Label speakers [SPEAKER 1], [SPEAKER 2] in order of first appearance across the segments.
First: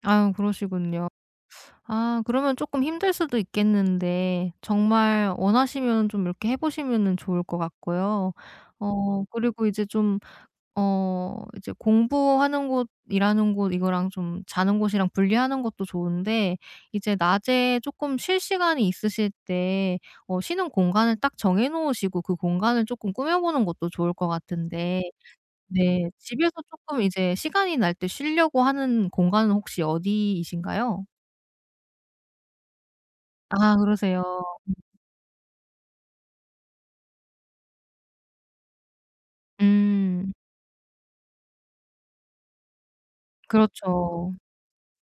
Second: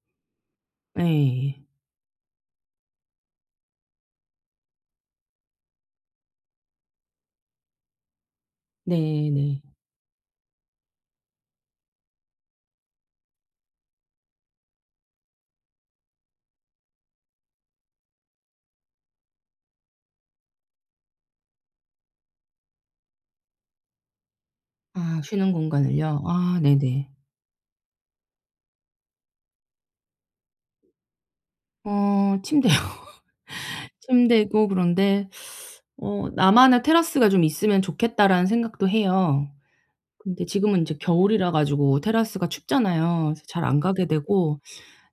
[SPEAKER 1] 아 그러시군요.
[SPEAKER 2] 예.
[SPEAKER 1] 아 그러면 쪼끔 힘들 수도 있겠는데 정말 원하시면 좀 이렇게 해 보시면은 좋을 것 같고요. 어
[SPEAKER 2] 네 네.
[SPEAKER 1] 그리고 이제 좀 어 이제 공부하는 곳 일하는 곳 이거랑 좀 자는 곳이랑 분리하는 것도 좋은데 이제 낮에 쪼끔 쉴 시간이 있으실 때 어 쉬는 공간을 딱 정해 놓으시고 그 공간을 쪼끔 꾸며보는 것도 좋을 것 같은데.
[SPEAKER 2] 아 쉬는
[SPEAKER 1] 네.
[SPEAKER 2] 공간을요?
[SPEAKER 1] 집에서
[SPEAKER 2] 아
[SPEAKER 1] 쪼끔
[SPEAKER 2] 네네.
[SPEAKER 1] 이제 시간이 날 때 쉬려고 하는 공간은 혹시 어디이신가요?
[SPEAKER 2] 어 침대요.
[SPEAKER 1] 아 그러세요.
[SPEAKER 2] 침대고 그런데 어 '나만의 테라스가 좀 있으면 좋겠다.'라는 생각도 해요.
[SPEAKER 1] 음.
[SPEAKER 2] 근데 지금은 이제 겨울이라 가지고 테라스가 춥잖아요. 그래서 잘 안 가게
[SPEAKER 1] 그렇죠.
[SPEAKER 2] 되고.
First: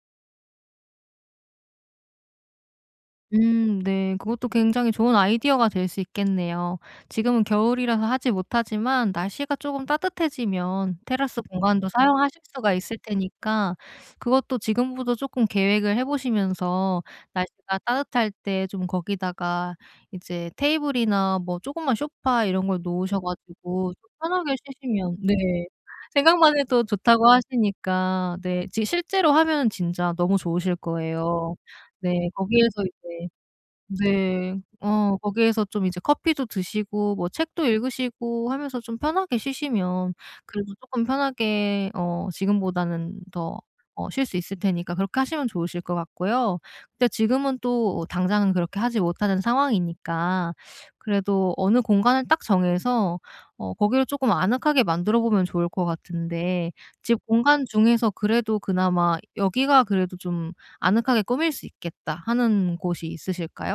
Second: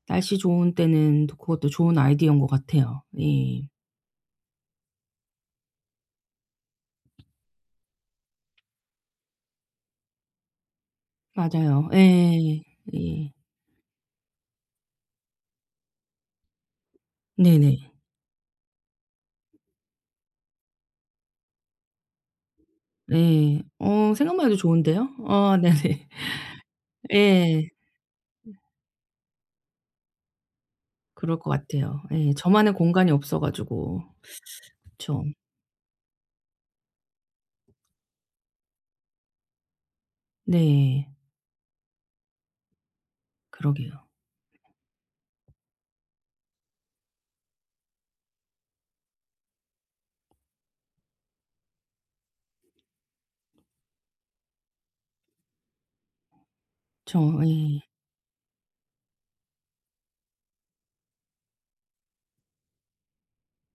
[SPEAKER 2] 날씨 좋은 때는 또 그것도 좋은 아이디어인 것 같아요. 예.
[SPEAKER 1] 음 네. 그것도 굉장히 좋은 아이디어가 될 수 있겠네요. 지금은 겨울이라서 하지 못하지만 날씨가 쪼금 따뜻해지면 테라스
[SPEAKER 2] 맞아요.
[SPEAKER 1] 공간도 사용하실
[SPEAKER 2] 예.
[SPEAKER 1] 수가 있을
[SPEAKER 2] 예.
[SPEAKER 1] 테니까 그것도 지금부터 쪼끔 계획을 해보시면서 날씨가
[SPEAKER 2] 네네.
[SPEAKER 1] 따뜻할 때 좀 거기다가 이제 테이블이나 뭐 쪼그만 소파 이런 걸 놓으셔
[SPEAKER 2] 네.
[SPEAKER 1] 가지고 좀
[SPEAKER 2] 어 생각만 해도
[SPEAKER 1] 편하게
[SPEAKER 2] 좋은데요.
[SPEAKER 1] 쉬시면 네.
[SPEAKER 2] 아 네네.
[SPEAKER 1] 생각만 해도 좋다고
[SPEAKER 2] 예.
[SPEAKER 1] 하시니까
[SPEAKER 2] 으.
[SPEAKER 1] 네 지금 실제로 하면 진짜 너무 좋으실
[SPEAKER 2] 그럴 것
[SPEAKER 1] 거예요.
[SPEAKER 2] 같아요.
[SPEAKER 1] 네.
[SPEAKER 2] 예. 저만의
[SPEAKER 1] 거기에서
[SPEAKER 2] 공간이
[SPEAKER 1] 이제
[SPEAKER 2] 없어 가지고.
[SPEAKER 1] 네 어
[SPEAKER 2] 그쵸.
[SPEAKER 1] 거기에서 좀 이제 커피도 드시고 뭐 책도 읽으시고 하면서 좀 편하게 쉬시면 그래도 쪼끔
[SPEAKER 2] 네.
[SPEAKER 1] 편하게 어 지금보다는 더
[SPEAKER 2] 그러게요.
[SPEAKER 1] 어 쉴 수 있을 테니까 그렇게 하시면 좋으실 것 같고요. 근데 지금은 또 당장은 그렇게 하지 못하는 상황이니까 그래도 어느 공간을 딱 정해서 어 거기를 쪼끔 아늑하게 만들어 보면 좋을 것 같은데 집
[SPEAKER 2] 그렇죠.
[SPEAKER 1] 공간
[SPEAKER 2] 예.
[SPEAKER 1] 중에서 그래도 그나마 '여기가 그래도 좀 아늑하게 꾸밀 수 있겠다.' 하는 곳이 있으실까요?